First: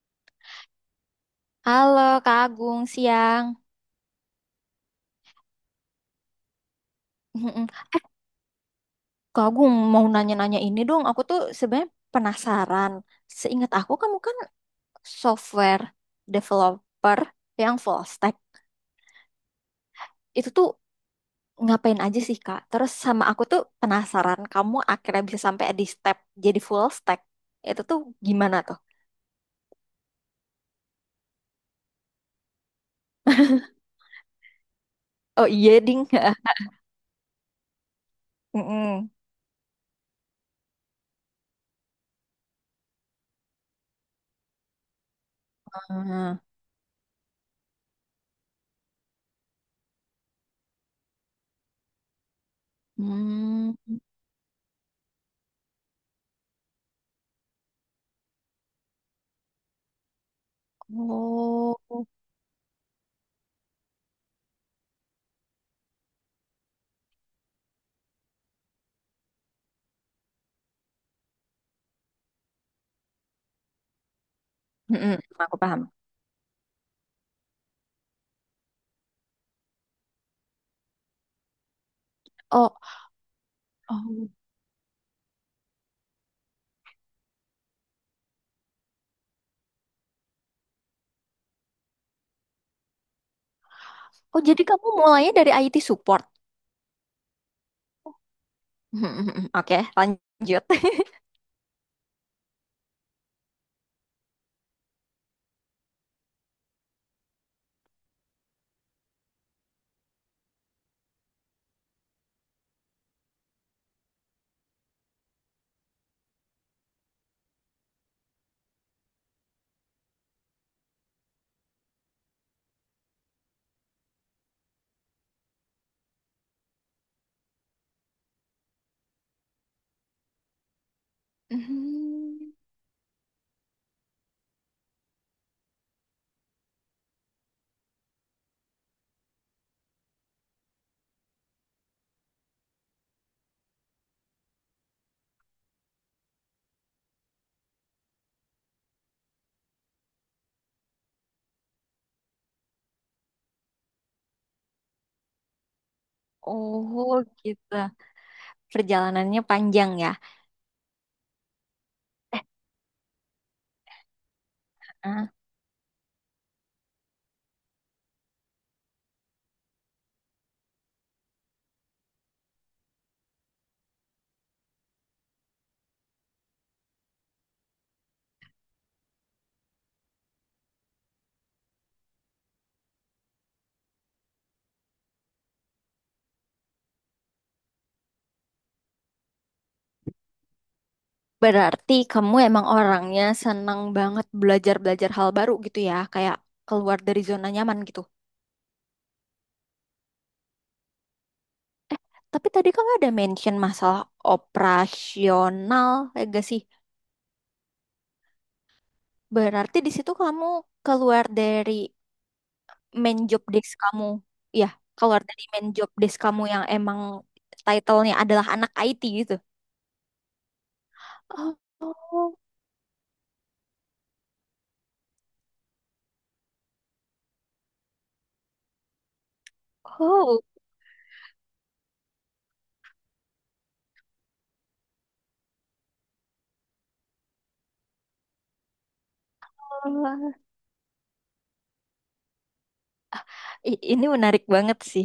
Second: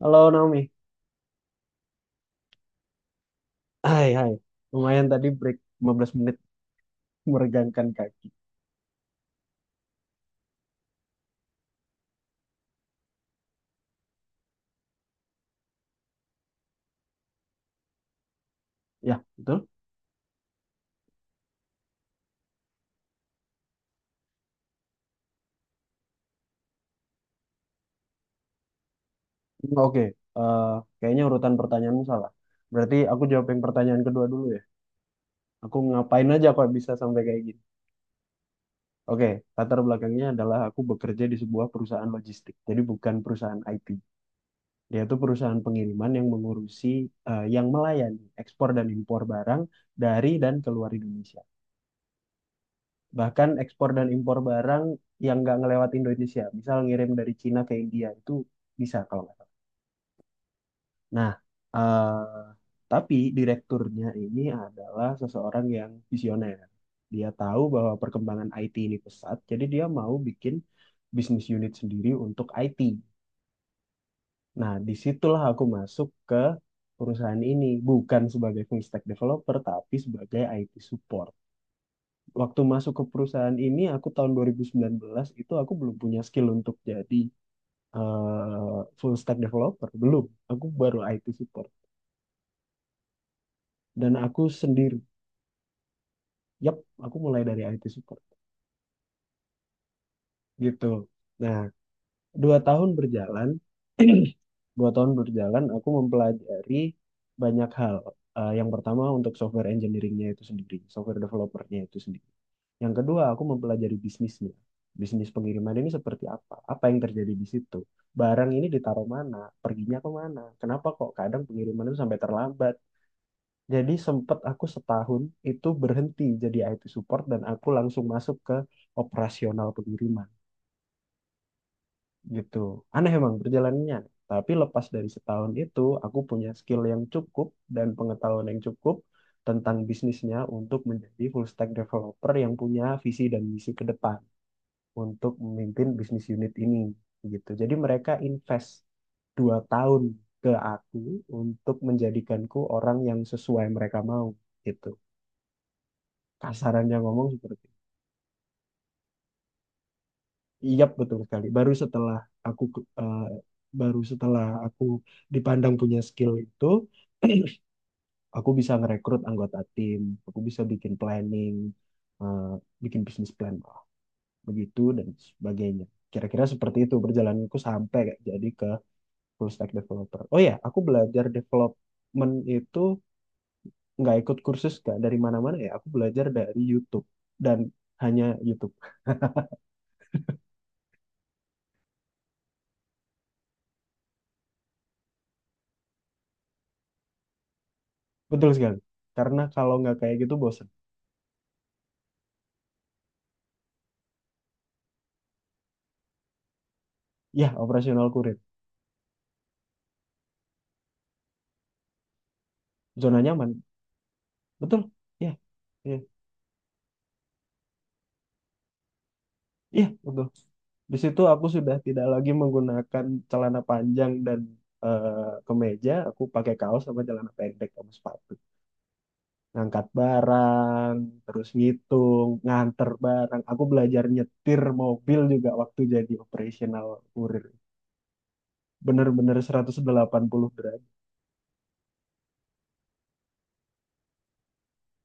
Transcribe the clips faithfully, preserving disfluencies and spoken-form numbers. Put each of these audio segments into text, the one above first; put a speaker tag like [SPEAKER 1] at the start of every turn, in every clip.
[SPEAKER 1] Halo Naomi.
[SPEAKER 2] Halo Kak Agung, siang.
[SPEAKER 1] Hai, hai. Lumayan tadi break lima belas menit
[SPEAKER 2] Mm-mm.
[SPEAKER 1] meregangkan
[SPEAKER 2] Eh,
[SPEAKER 1] kaki.
[SPEAKER 2] Kak Agung mau nanya-nanya ini dong. Aku tuh sebenarnya penasaran. Seingat aku kamu kan software developer yang full stack.
[SPEAKER 1] Ya, betul?
[SPEAKER 2] Itu tuh ngapain aja sih Kak? Terus sama aku tuh penasaran kamu akhirnya bisa sampai di step jadi full stack. Itu tuh gimana tuh?
[SPEAKER 1] Hmm, oke. Eh, Kayaknya urutan pertanyaan salah. Berarti aku jawab yang pertanyaan kedua dulu ya.
[SPEAKER 2] Oh iya
[SPEAKER 1] Aku
[SPEAKER 2] ding.
[SPEAKER 1] ngapain aja kok bisa sampai kayak gini.
[SPEAKER 2] Mm-mm.
[SPEAKER 1] Oke, latar belakangnya adalah aku bekerja di sebuah perusahaan logistik. Jadi bukan perusahaan I T. Dia itu perusahaan pengiriman yang
[SPEAKER 2] Ah.
[SPEAKER 1] mengurusi, eh, yang melayani ekspor dan impor barang dari dan keluar Indonesia. Bahkan
[SPEAKER 2] Hmm.
[SPEAKER 1] ekspor dan impor barang yang nggak ngelewat Indonesia, misal ngirim dari Cina ke India itu bisa kalau nggak salah. Nah,
[SPEAKER 2] Oh.
[SPEAKER 1] eh, tapi direkturnya ini adalah seseorang yang visioner. Dia tahu bahwa perkembangan I T ini pesat, jadi dia mau bikin bisnis unit sendiri untuk I T. Nah,
[SPEAKER 2] Mm-mm.
[SPEAKER 1] disitulah
[SPEAKER 2] Aku
[SPEAKER 1] aku
[SPEAKER 2] paham.
[SPEAKER 1] masuk ke perusahaan ini, bukan sebagai full stack developer, tapi sebagai I T support. Waktu
[SPEAKER 2] Oh.
[SPEAKER 1] masuk ke perusahaan ini aku
[SPEAKER 2] Oh.
[SPEAKER 1] tahun dua ribu sembilan belas itu aku belum punya skill untuk jadi, eh, full stack developer, belum. Aku baru I T support dan
[SPEAKER 2] Oh,
[SPEAKER 1] aku
[SPEAKER 2] jadi kamu
[SPEAKER 1] sendiri.
[SPEAKER 2] mulainya dari I T support.
[SPEAKER 1] Yap, aku mulai dari I T support
[SPEAKER 2] Oke, lanjut.
[SPEAKER 1] gitu. Nah, dua tahun berjalan, dua tahun berjalan aku mempelajari banyak hal. Eh, yang pertama untuk software engineeringnya itu sendiri, software developernya itu sendiri. Yang kedua, aku mempelajari bisnisnya. Bisnis pengiriman ini seperti apa? Apa yang terjadi di situ? Barang ini ditaruh mana? Perginya ke mana? Kenapa kok kadang pengiriman itu sampai terlambat? Jadi sempat aku setahun itu berhenti jadi I T support dan aku langsung masuk ke operasional pengiriman
[SPEAKER 2] Hmm.
[SPEAKER 1] gitu. Aneh emang perjalanannya. Tapi lepas dari setahun itu, aku punya skill yang cukup dan pengetahuan yang cukup tentang bisnisnya untuk menjadi full stack developer yang punya visi dan misi ke depan untuk memimpin bisnis unit ini gitu. Jadi mereka invest dua tahun ke aku untuk menjadikanku orang yang sesuai mereka mau gitu. Kasarannya
[SPEAKER 2] Oh,
[SPEAKER 1] ngomong seperti
[SPEAKER 2] gitu.
[SPEAKER 1] itu.
[SPEAKER 2] Perjalanannya panjang ya.
[SPEAKER 1] Iya betul sekali. Baru setelah aku eh, Baru setelah aku
[SPEAKER 2] Ah.
[SPEAKER 1] dipandang punya skill itu, aku bisa ngerekrut anggota tim, aku bisa bikin planning, eh, bikin bisnis plan lah, begitu dan sebagainya. Kira-kira seperti itu perjalananku sampai kayak jadi ke full stack developer. Oh ya, aku belajar development itu nggak ikut kursus nggak dari mana-mana ya. Aku belajar dari YouTube dan hanya YouTube.
[SPEAKER 2] Berarti kamu emang orangnya senang banget belajar-belajar hal baru gitu ya, kayak keluar dari zona nyaman gitu.
[SPEAKER 1] Betul sekali. Karena kalau nggak kayak gitu bosen.
[SPEAKER 2] Tapi tadi kamu ada mention masalah operasional, ya gak sih?
[SPEAKER 1] Ya, operasional kurir.
[SPEAKER 2] Berarti di situ kamu keluar dari
[SPEAKER 1] Zona
[SPEAKER 2] main job
[SPEAKER 1] nyaman.
[SPEAKER 2] desk kamu, ya,
[SPEAKER 1] Betul.
[SPEAKER 2] keluar
[SPEAKER 1] Ya,
[SPEAKER 2] dari main job
[SPEAKER 1] ya,
[SPEAKER 2] desk kamu yang emang title-nya adalah anak I T gitu.
[SPEAKER 1] ya, betul. Di situ aku
[SPEAKER 2] Oh,
[SPEAKER 1] sudah tidak lagi
[SPEAKER 2] oh,
[SPEAKER 1] menggunakan celana panjang dan, eh, kemeja. Aku pakai kaos sama celana pendek sama sepatu. Ngangkat
[SPEAKER 2] oh.
[SPEAKER 1] barang, terus ngitung, nganter barang. Aku belajar nyetir mobil juga waktu jadi operational kurir. Bener-bener seratus delapan puluh derajat.
[SPEAKER 2] I- Ini menarik banget sih.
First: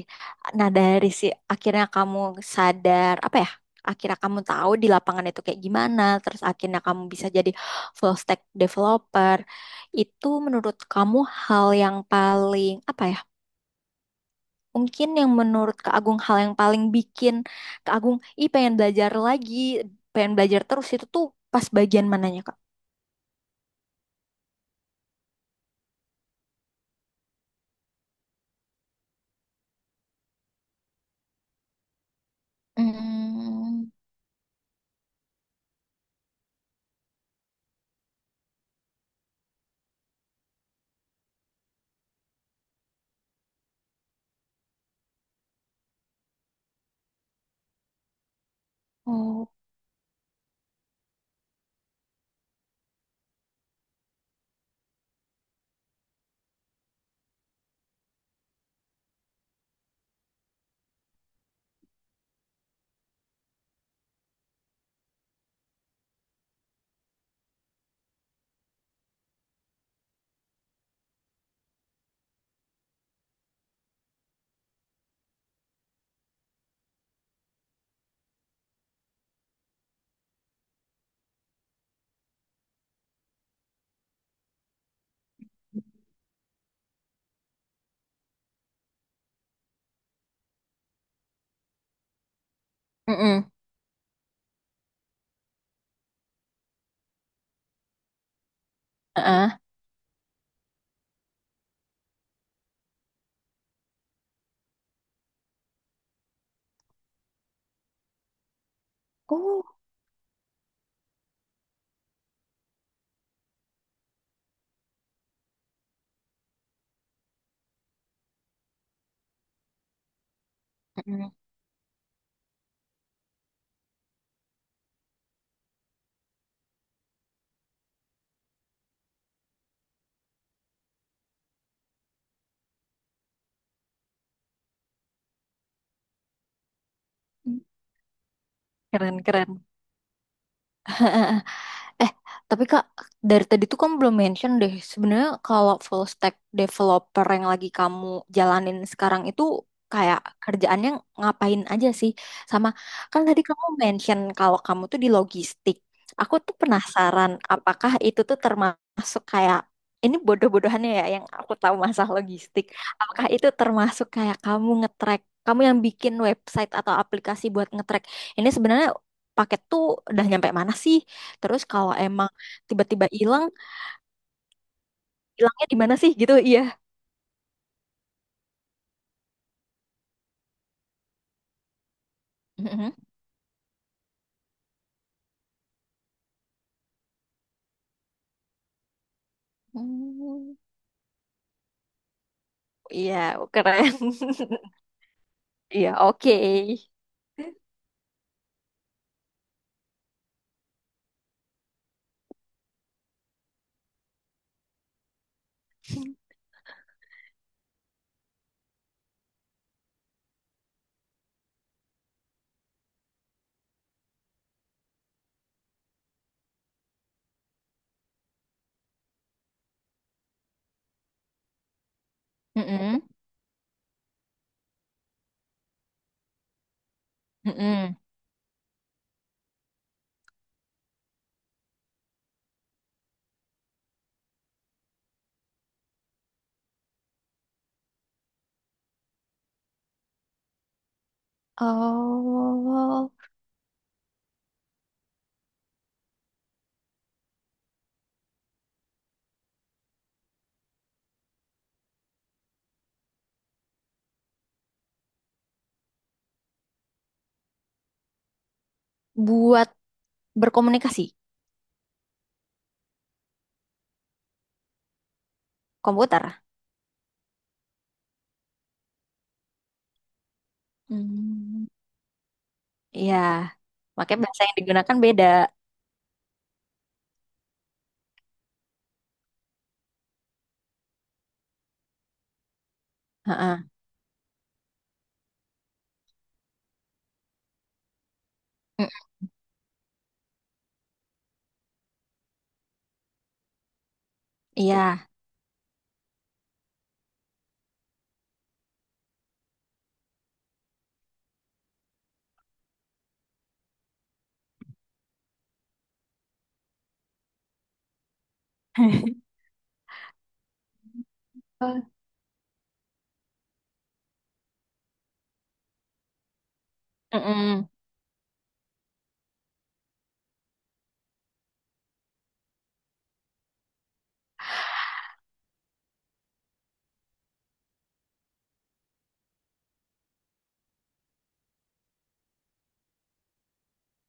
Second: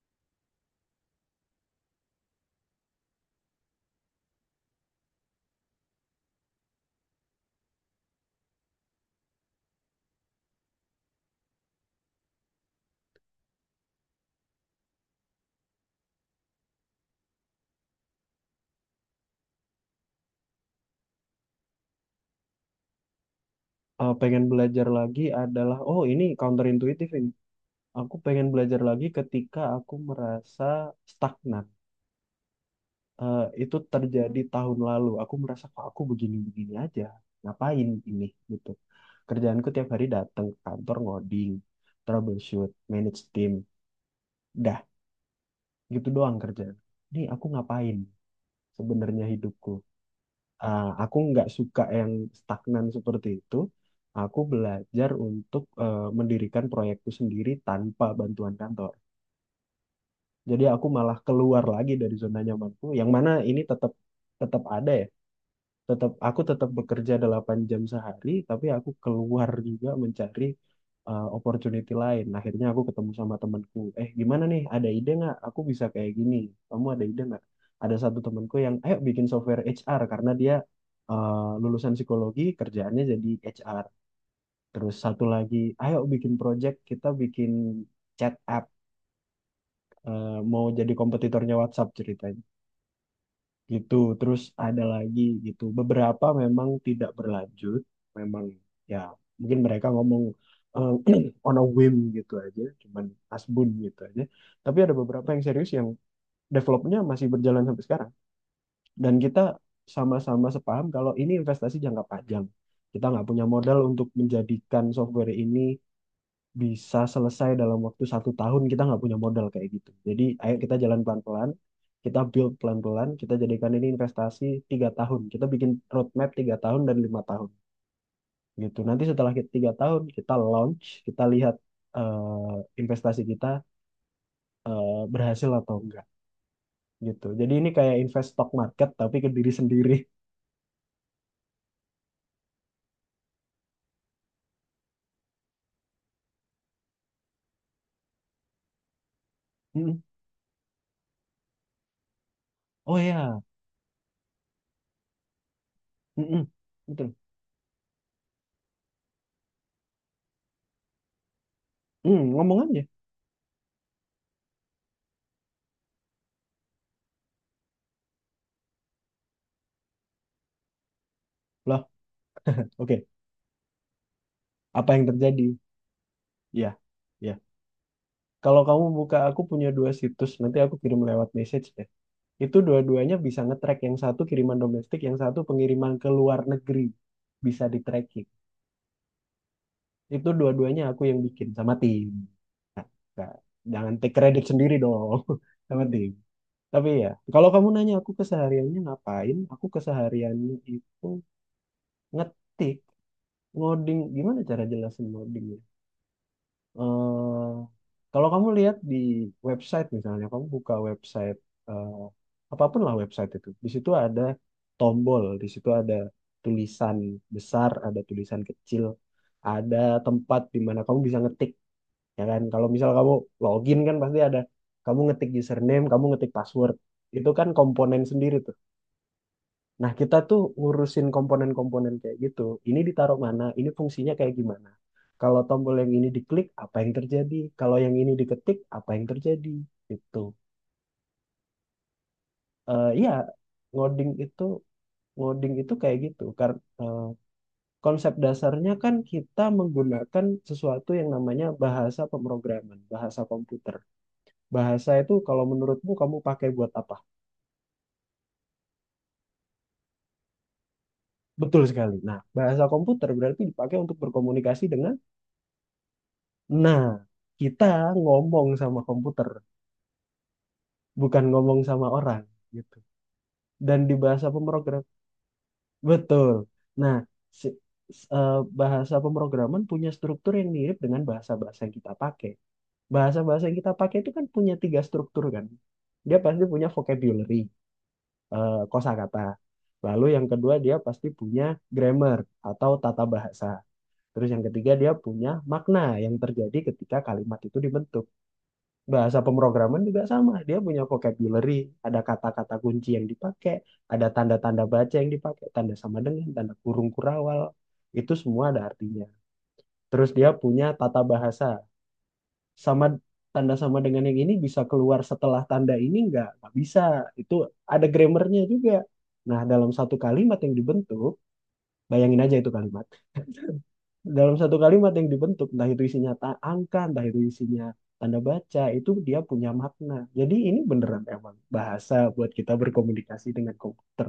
[SPEAKER 2] Nah, dari si akhirnya kamu sadar apa ya? Akhirnya kamu tahu di lapangan itu kayak gimana, terus akhirnya kamu bisa jadi full stack developer. Itu menurut kamu hal yang paling apa ya? Mungkin yang menurut Kak Agung hal yang paling bikin Kak Agung, ih pengen belajar lagi, pengen belajar terus itu tuh pas bagian mananya Kak?
[SPEAKER 1] Eh, pengen belajar lagi adalah, oh ini counterintuitif ini. Aku pengen belajar lagi ketika aku merasa stagnan. Eh, itu
[SPEAKER 2] Hmm.
[SPEAKER 1] terjadi tahun lalu. Aku merasa kok aku begini-begini aja. Ngapain ini gitu. Kerjaanku tiap hari datang ke kantor ngoding, troubleshoot, manage team. Dah gitu doang kerja. Ini aku ngapain sebenarnya
[SPEAKER 2] Oh.
[SPEAKER 1] hidupku? Ah, aku nggak suka yang stagnan seperti itu. Aku belajar untuk, eh, mendirikan proyekku sendiri tanpa bantuan kantor. Jadi aku malah keluar lagi dari zona nyamanku, yang mana ini tetap tetap ada ya, tetap aku tetap bekerja delapan jam sehari tapi aku keluar juga mencari, uh, opportunity lain. Akhirnya aku ketemu sama temanku, eh gimana nih, ada ide nggak, aku bisa kayak gini, kamu ada ide nggak. Ada satu temanku yang ayo bikin software H R karena dia, uh, lulusan psikologi kerjaannya jadi H R. Terus satu lagi ayo bikin project, kita bikin chat app, uh, mau jadi kompetitornya WhatsApp ceritanya
[SPEAKER 2] Mm-mm.
[SPEAKER 1] gitu. Terus ada lagi gitu. Beberapa memang tidak berlanjut, memang, ya
[SPEAKER 2] Heeh.
[SPEAKER 1] mungkin mereka ngomong, eh, on a whim gitu aja, cuman asbun gitu aja. Tapi ada beberapa yang serius yang developnya masih berjalan sampai sekarang, dan kita
[SPEAKER 2] Oh.
[SPEAKER 1] sama-sama sepaham kalau ini investasi jangka panjang. Kita nggak punya modal untuk menjadikan software ini bisa selesai dalam waktu satu tahun, kita nggak punya modal kayak gitu. Jadi ayo kita jalan
[SPEAKER 2] Mm.
[SPEAKER 1] pelan-pelan, kita build pelan-pelan, kita jadikan ini investasi tiga tahun. Kita bikin roadmap tiga tahun dan lima tahun gitu. Nanti setelah kita tiga tahun kita launch, kita lihat, eh, investasi kita, eh, berhasil atau enggak gitu. Jadi ini kayak invest stock market tapi
[SPEAKER 2] Keren,
[SPEAKER 1] ke
[SPEAKER 2] keren.
[SPEAKER 1] diri sendiri.
[SPEAKER 2] Eh, tapi Kak, dari tadi tuh kamu belum mention deh. Sebenarnya kalau full stack developer yang lagi kamu jalanin sekarang itu
[SPEAKER 1] Mm.
[SPEAKER 2] kayak kerjaannya ngapain aja sih? Sama
[SPEAKER 1] Oh
[SPEAKER 2] kan tadi
[SPEAKER 1] ya,
[SPEAKER 2] kamu mention kalau kamu tuh di logistik. Aku
[SPEAKER 1] mm-mm.
[SPEAKER 2] tuh
[SPEAKER 1] Betul.
[SPEAKER 2] penasaran apakah itu tuh termasuk kayak ini bodoh-bodohannya ya yang aku tahu masalah
[SPEAKER 1] Mm, ngomong
[SPEAKER 2] logistik.
[SPEAKER 1] aja.
[SPEAKER 2] Apakah itu termasuk kayak kamu ngetrack, kamu yang bikin website atau aplikasi buat ngetrack. Ini sebenarnya paket tuh udah nyampe mana sih? Terus
[SPEAKER 1] Loh,
[SPEAKER 2] kalau emang
[SPEAKER 1] oke.
[SPEAKER 2] tiba-tiba hilang,
[SPEAKER 1] Apa yang terjadi?
[SPEAKER 2] hilangnya di mana sih gitu? Iya.
[SPEAKER 1] Ya, ya. Kalau kamu buka, aku punya dua situs, nanti aku kirim lewat message deh. Itu
[SPEAKER 2] Mhm.
[SPEAKER 1] dua-duanya bisa nge-track, yang satu kiriman domestik, yang satu pengiriman ke luar negeri. Bisa di-tracking. Itu
[SPEAKER 2] Hmm.
[SPEAKER 1] dua-duanya aku yang bikin sama tim. Nah,
[SPEAKER 2] Iya,
[SPEAKER 1] nah,
[SPEAKER 2] keren.
[SPEAKER 1] jangan take credit sendiri dong, sama
[SPEAKER 2] Iya,
[SPEAKER 1] tim.
[SPEAKER 2] oke.
[SPEAKER 1] Tapi ya, kalau kamu nanya aku kesehariannya ngapain, aku kesehariannya itu ngetik, ngoding. Gimana cara jelasin ngoding, ya? eh, Kalau kamu lihat di website misalnya, kamu buka website, eh, apapun lah website itu, di situ ada tombol, di situ ada tulisan besar, ada tulisan kecil, ada tempat di mana kamu bisa ngetik, ya kan? Kalau misal
[SPEAKER 2] Mm-mm.
[SPEAKER 1] kamu login kan pasti ada, kamu ngetik username, kamu ngetik password, itu kan komponen sendiri tuh. Nah, kita tuh ngurusin komponen-komponen kayak gitu. Ini ditaruh mana? Ini fungsinya kayak gimana? Kalau tombol yang ini diklik, apa yang terjadi? Kalau yang ini diketik, apa yang terjadi? Itu. Eh iya,
[SPEAKER 2] Oh,
[SPEAKER 1] ngoding itu ngoding itu kayak gitu. Karena konsep dasarnya kan kita menggunakan sesuatu yang namanya bahasa pemrograman, bahasa komputer. Bahasa itu kalau menurutmu kamu pakai buat apa?
[SPEAKER 2] buat berkomunikasi
[SPEAKER 1] Betul sekali. Nah, bahasa komputer berarti dipakai untuk berkomunikasi dengan.
[SPEAKER 2] komputer.
[SPEAKER 1] Nah, kita ngomong sama komputer, bukan ngomong
[SPEAKER 2] Hmm.
[SPEAKER 1] sama orang gitu.
[SPEAKER 2] Iya,
[SPEAKER 1] Dan di
[SPEAKER 2] makanya
[SPEAKER 1] bahasa
[SPEAKER 2] bahasa yang
[SPEAKER 1] pemrogram,
[SPEAKER 2] digunakan beda.
[SPEAKER 1] betul. Nah, si- s- eh, bahasa pemrograman punya struktur yang mirip dengan bahasa-bahasa yang kita pakai. Bahasa-bahasa yang
[SPEAKER 2] Heeh.
[SPEAKER 1] kita pakai itu kan punya tiga struktur kan. Dia pasti punya vocabulary, eh,
[SPEAKER 2] Mm.
[SPEAKER 1] kosakata. Lalu yang kedua dia pasti punya grammar atau tata bahasa. Terus yang ketiga dia
[SPEAKER 2] Iya.
[SPEAKER 1] punya makna yang terjadi ketika kalimat itu dibentuk. Bahasa pemrograman juga sama. Dia punya vocabulary, ada kata-kata kunci yang dipakai, ada tanda-tanda baca yang dipakai, tanda sama dengan, tanda kurung kurawal. Itu semua ada artinya. Terus dia punya tata bahasa.
[SPEAKER 2] Oh.
[SPEAKER 1] Sama tanda sama dengan yang ini bisa keluar setelah tanda ini, nggak nggak bisa. Itu
[SPEAKER 2] Mm-mm.
[SPEAKER 1] ada grammarnya juga. Nah, dalam satu kalimat yang dibentuk, bayangin aja itu kalimat, dalam satu kalimat yang dibentuk, entah itu isinya ta- angka, entah itu isinya tanda baca, itu dia punya makna. Jadi ini beneran emang bahasa buat kita berkomunikasi dengan komputer.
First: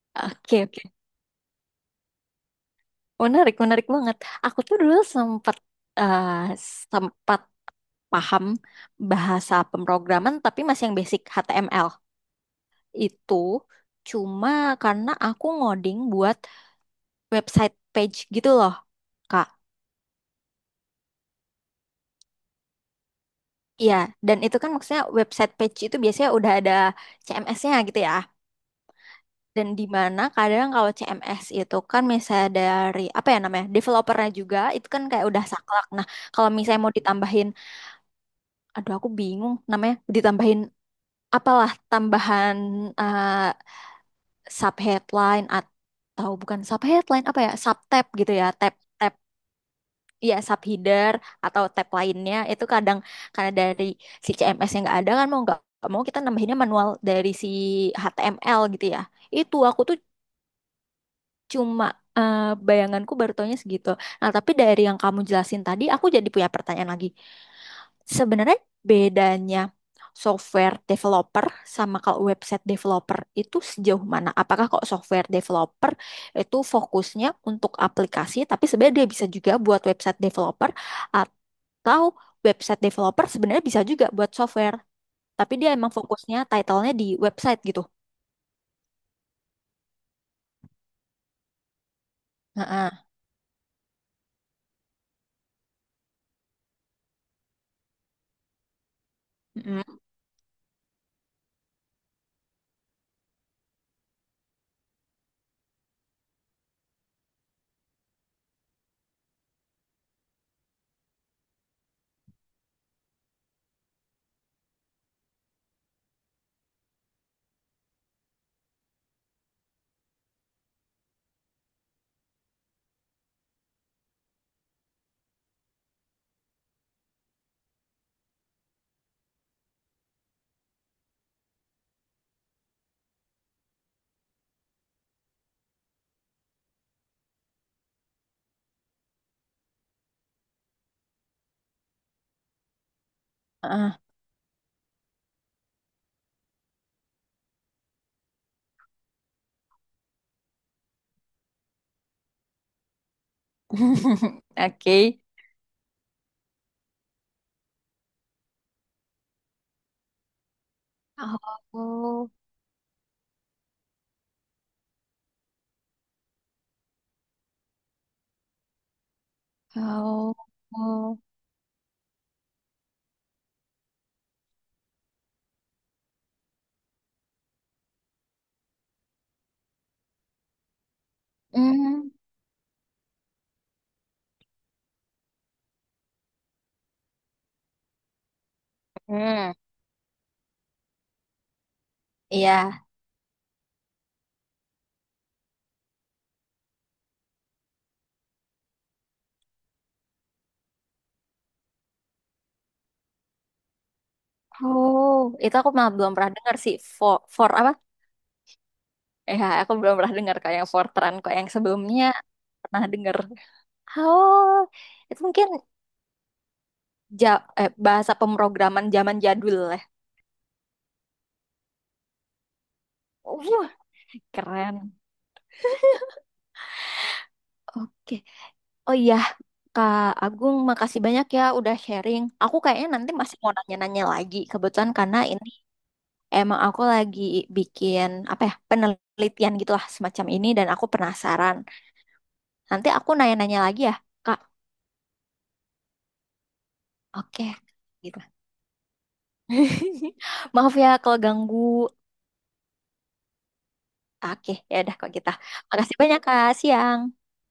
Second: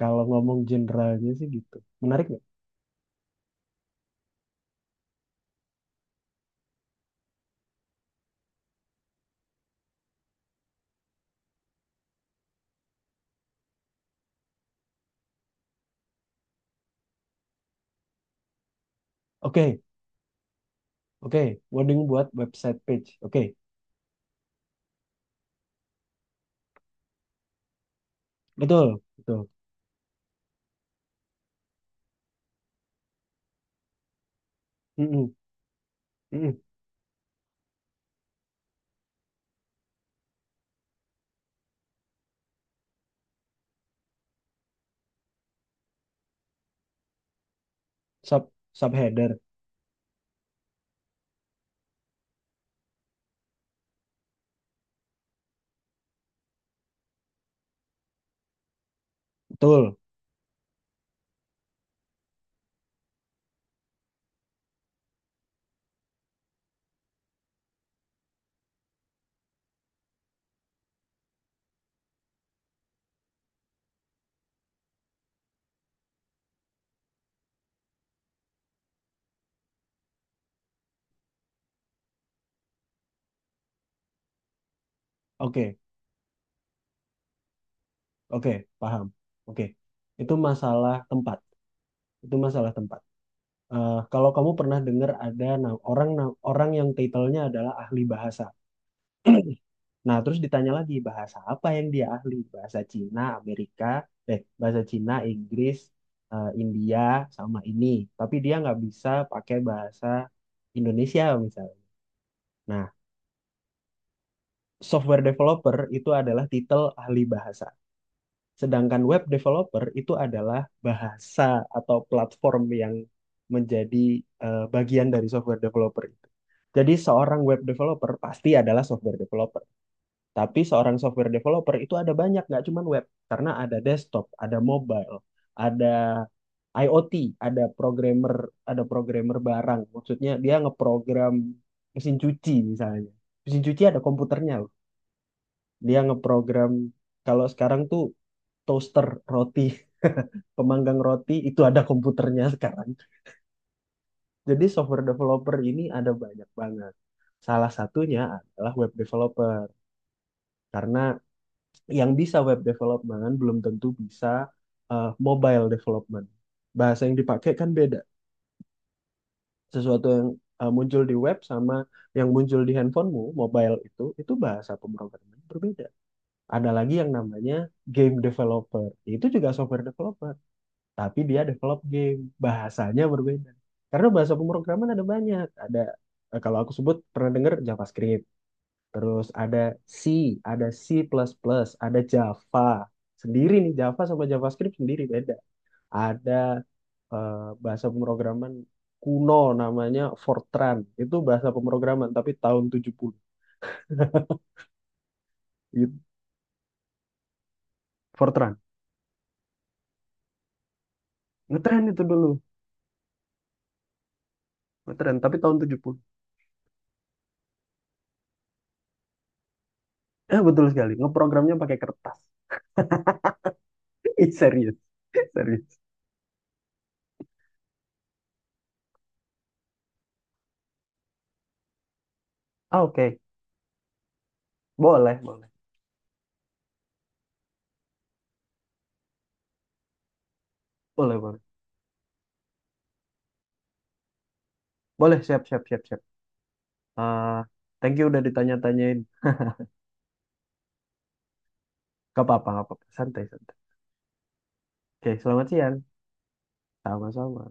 [SPEAKER 1] Kalau ngomong
[SPEAKER 2] Oke, oke.
[SPEAKER 1] generalnya sih gitu. Menarik nggak?
[SPEAKER 2] Menarik, menarik banget. Aku tuh dulu sempat eh, sempat paham bahasa pemrograman tapi masih yang basic H T M L itu cuma karena aku ngoding buat website page gitu loh Kak.
[SPEAKER 1] Oke, oke. Wording buat website page. Oke,
[SPEAKER 2] Iya, dan itu kan maksudnya website page itu biasanya udah ada C M S-nya gitu ya.
[SPEAKER 1] betul, betul.
[SPEAKER 2] Dan di mana kadang kalau C M S itu kan misalnya dari apa ya namanya developernya juga itu kan kayak
[SPEAKER 1] Mm-mm,
[SPEAKER 2] udah saklek. Nah kalau
[SPEAKER 1] mm-mm.
[SPEAKER 2] misalnya mau ditambahin, aduh aku bingung namanya ditambahin apalah tambahan eh, sub headline atau bukan sub headline apa ya sub tab gitu ya
[SPEAKER 1] Sub,
[SPEAKER 2] tab tab
[SPEAKER 1] subheader,
[SPEAKER 2] ya sub header atau tab lainnya itu kadang karena dari si C M S yang nggak ada kan mau nggak nggak mau kita nambahinnya manual dari si H T M L gitu ya itu aku
[SPEAKER 1] betul.
[SPEAKER 2] tuh cuma eh, bayanganku baru taunya segitu. Nah, tapi dari yang kamu jelasin tadi, aku jadi punya pertanyaan lagi. Sebenarnya bedanya software developer sama kalau website developer itu sejauh mana? Apakah kalau software developer itu fokusnya untuk aplikasi, tapi sebenarnya dia bisa juga buat website developer atau website developer sebenarnya bisa juga buat software, tapi dia
[SPEAKER 1] Oke,
[SPEAKER 2] emang fokusnya title-nya di website gitu.
[SPEAKER 1] oke, paham. Oke, itu masalah tempat. Itu masalah tempat.
[SPEAKER 2] Heeh.
[SPEAKER 1] Eh, kalau kamu pernah dengar ada na- orang na- orang yang titelnya adalah ahli bahasa.
[SPEAKER 2] Mm-mm.
[SPEAKER 1] Nah, terus ditanya lagi bahasa apa yang dia ahli? Bahasa Cina, Amerika, eh bahasa Cina, Inggris, eh, India sama ini. Tapi dia nggak bisa pakai bahasa Indonesia misalnya. Nah, software developer itu adalah titel ahli bahasa. Sedangkan web developer itu adalah bahasa atau platform yang menjadi, eh, bagian dari software developer itu. Jadi seorang web developer pasti adalah software developer. Tapi seorang software developer itu ada banyak, nggak cuma web. Karena ada desktop, ada mobile, ada IoT, ada programmer, ada programmer barang. Maksudnya dia ngeprogram mesin cuci misalnya. Mesin cuci
[SPEAKER 2] Heeh.
[SPEAKER 1] ada komputernya loh. Dia ngeprogram kalau sekarang tuh toaster roti, pemanggang roti itu ada komputernya sekarang. Jadi software
[SPEAKER 2] Oke.
[SPEAKER 1] developer ini ada banyak banget. Salah satunya adalah web developer karena yang
[SPEAKER 2] Oh,
[SPEAKER 1] bisa web development belum tentu bisa, eh, mobile development. Bahasa yang dipakai kan beda. Sesuatu yang,
[SPEAKER 2] oh,
[SPEAKER 1] eh, muncul di
[SPEAKER 2] oh.
[SPEAKER 1] web sama yang muncul di handphonemu, mobile itu, itu bahasa pemrograman berbeda. Ada lagi yang namanya game developer. Itu juga software developer. Tapi dia develop
[SPEAKER 2] Hmm.
[SPEAKER 1] game bahasanya berbeda karena bahasa pemrograman ada banyak. Ada, eh, kalau aku sebut pernah dengar JavaScript, terus
[SPEAKER 2] Hmm.
[SPEAKER 1] ada C, ada C++, ada Java
[SPEAKER 2] Iya.
[SPEAKER 1] sendiri nih. Java sama JavaScript sendiri beda. Ada, eh, bahasa pemrograman kuno namanya Fortran. Itu bahasa pemrograman tapi tahun tujuh puluh.
[SPEAKER 2] Oh, itu aku
[SPEAKER 1] Itu
[SPEAKER 2] malah belum pernah dengar sih. For, for apa?
[SPEAKER 1] Fortran
[SPEAKER 2] Ya, aku belum pernah dengar kayak yang Fortran kok yang
[SPEAKER 1] ngetren itu
[SPEAKER 2] sebelumnya
[SPEAKER 1] dulu,
[SPEAKER 2] pernah dengar. Oh,
[SPEAKER 1] ngetren
[SPEAKER 2] itu
[SPEAKER 1] tapi
[SPEAKER 2] mungkin
[SPEAKER 1] tahun tujuh puluh.
[SPEAKER 2] ja- eh, bahasa pemrograman zaman jadul lah.
[SPEAKER 1] Eh betul sekali, ngeprogramnya pakai kertas.
[SPEAKER 2] Wuh,
[SPEAKER 1] It's serius.
[SPEAKER 2] keren.
[SPEAKER 1] Serius.
[SPEAKER 2] Oke. Oh iya, Kak Agung, makasih banyak ya udah sharing. Aku
[SPEAKER 1] Ah,
[SPEAKER 2] kayaknya nanti
[SPEAKER 1] oke,
[SPEAKER 2] masih mau nanya-nanya lagi kebetulan karena
[SPEAKER 1] boleh, boleh.
[SPEAKER 2] emang aku lagi bikin apa ya penelitian gitulah semacam ini dan aku
[SPEAKER 1] Boleh, boleh.
[SPEAKER 2] penasaran. Nanti aku nanya-nanya lagi ya, Kak.
[SPEAKER 1] Boleh, siap, siap, siap, siap. Ah,
[SPEAKER 2] Oke,
[SPEAKER 1] thank you
[SPEAKER 2] gitu.
[SPEAKER 1] udah ditanya-tanyain.
[SPEAKER 2] Maaf ya kalau ganggu.
[SPEAKER 1] Gak apa-apa, gak apa-apa. Santai, santai.
[SPEAKER 2] Oke, ya udah
[SPEAKER 1] Oke,
[SPEAKER 2] kok kita.
[SPEAKER 1] selamat siang.
[SPEAKER 2] Makasih banyak Kak. Siang.
[SPEAKER 1] Sama-sama.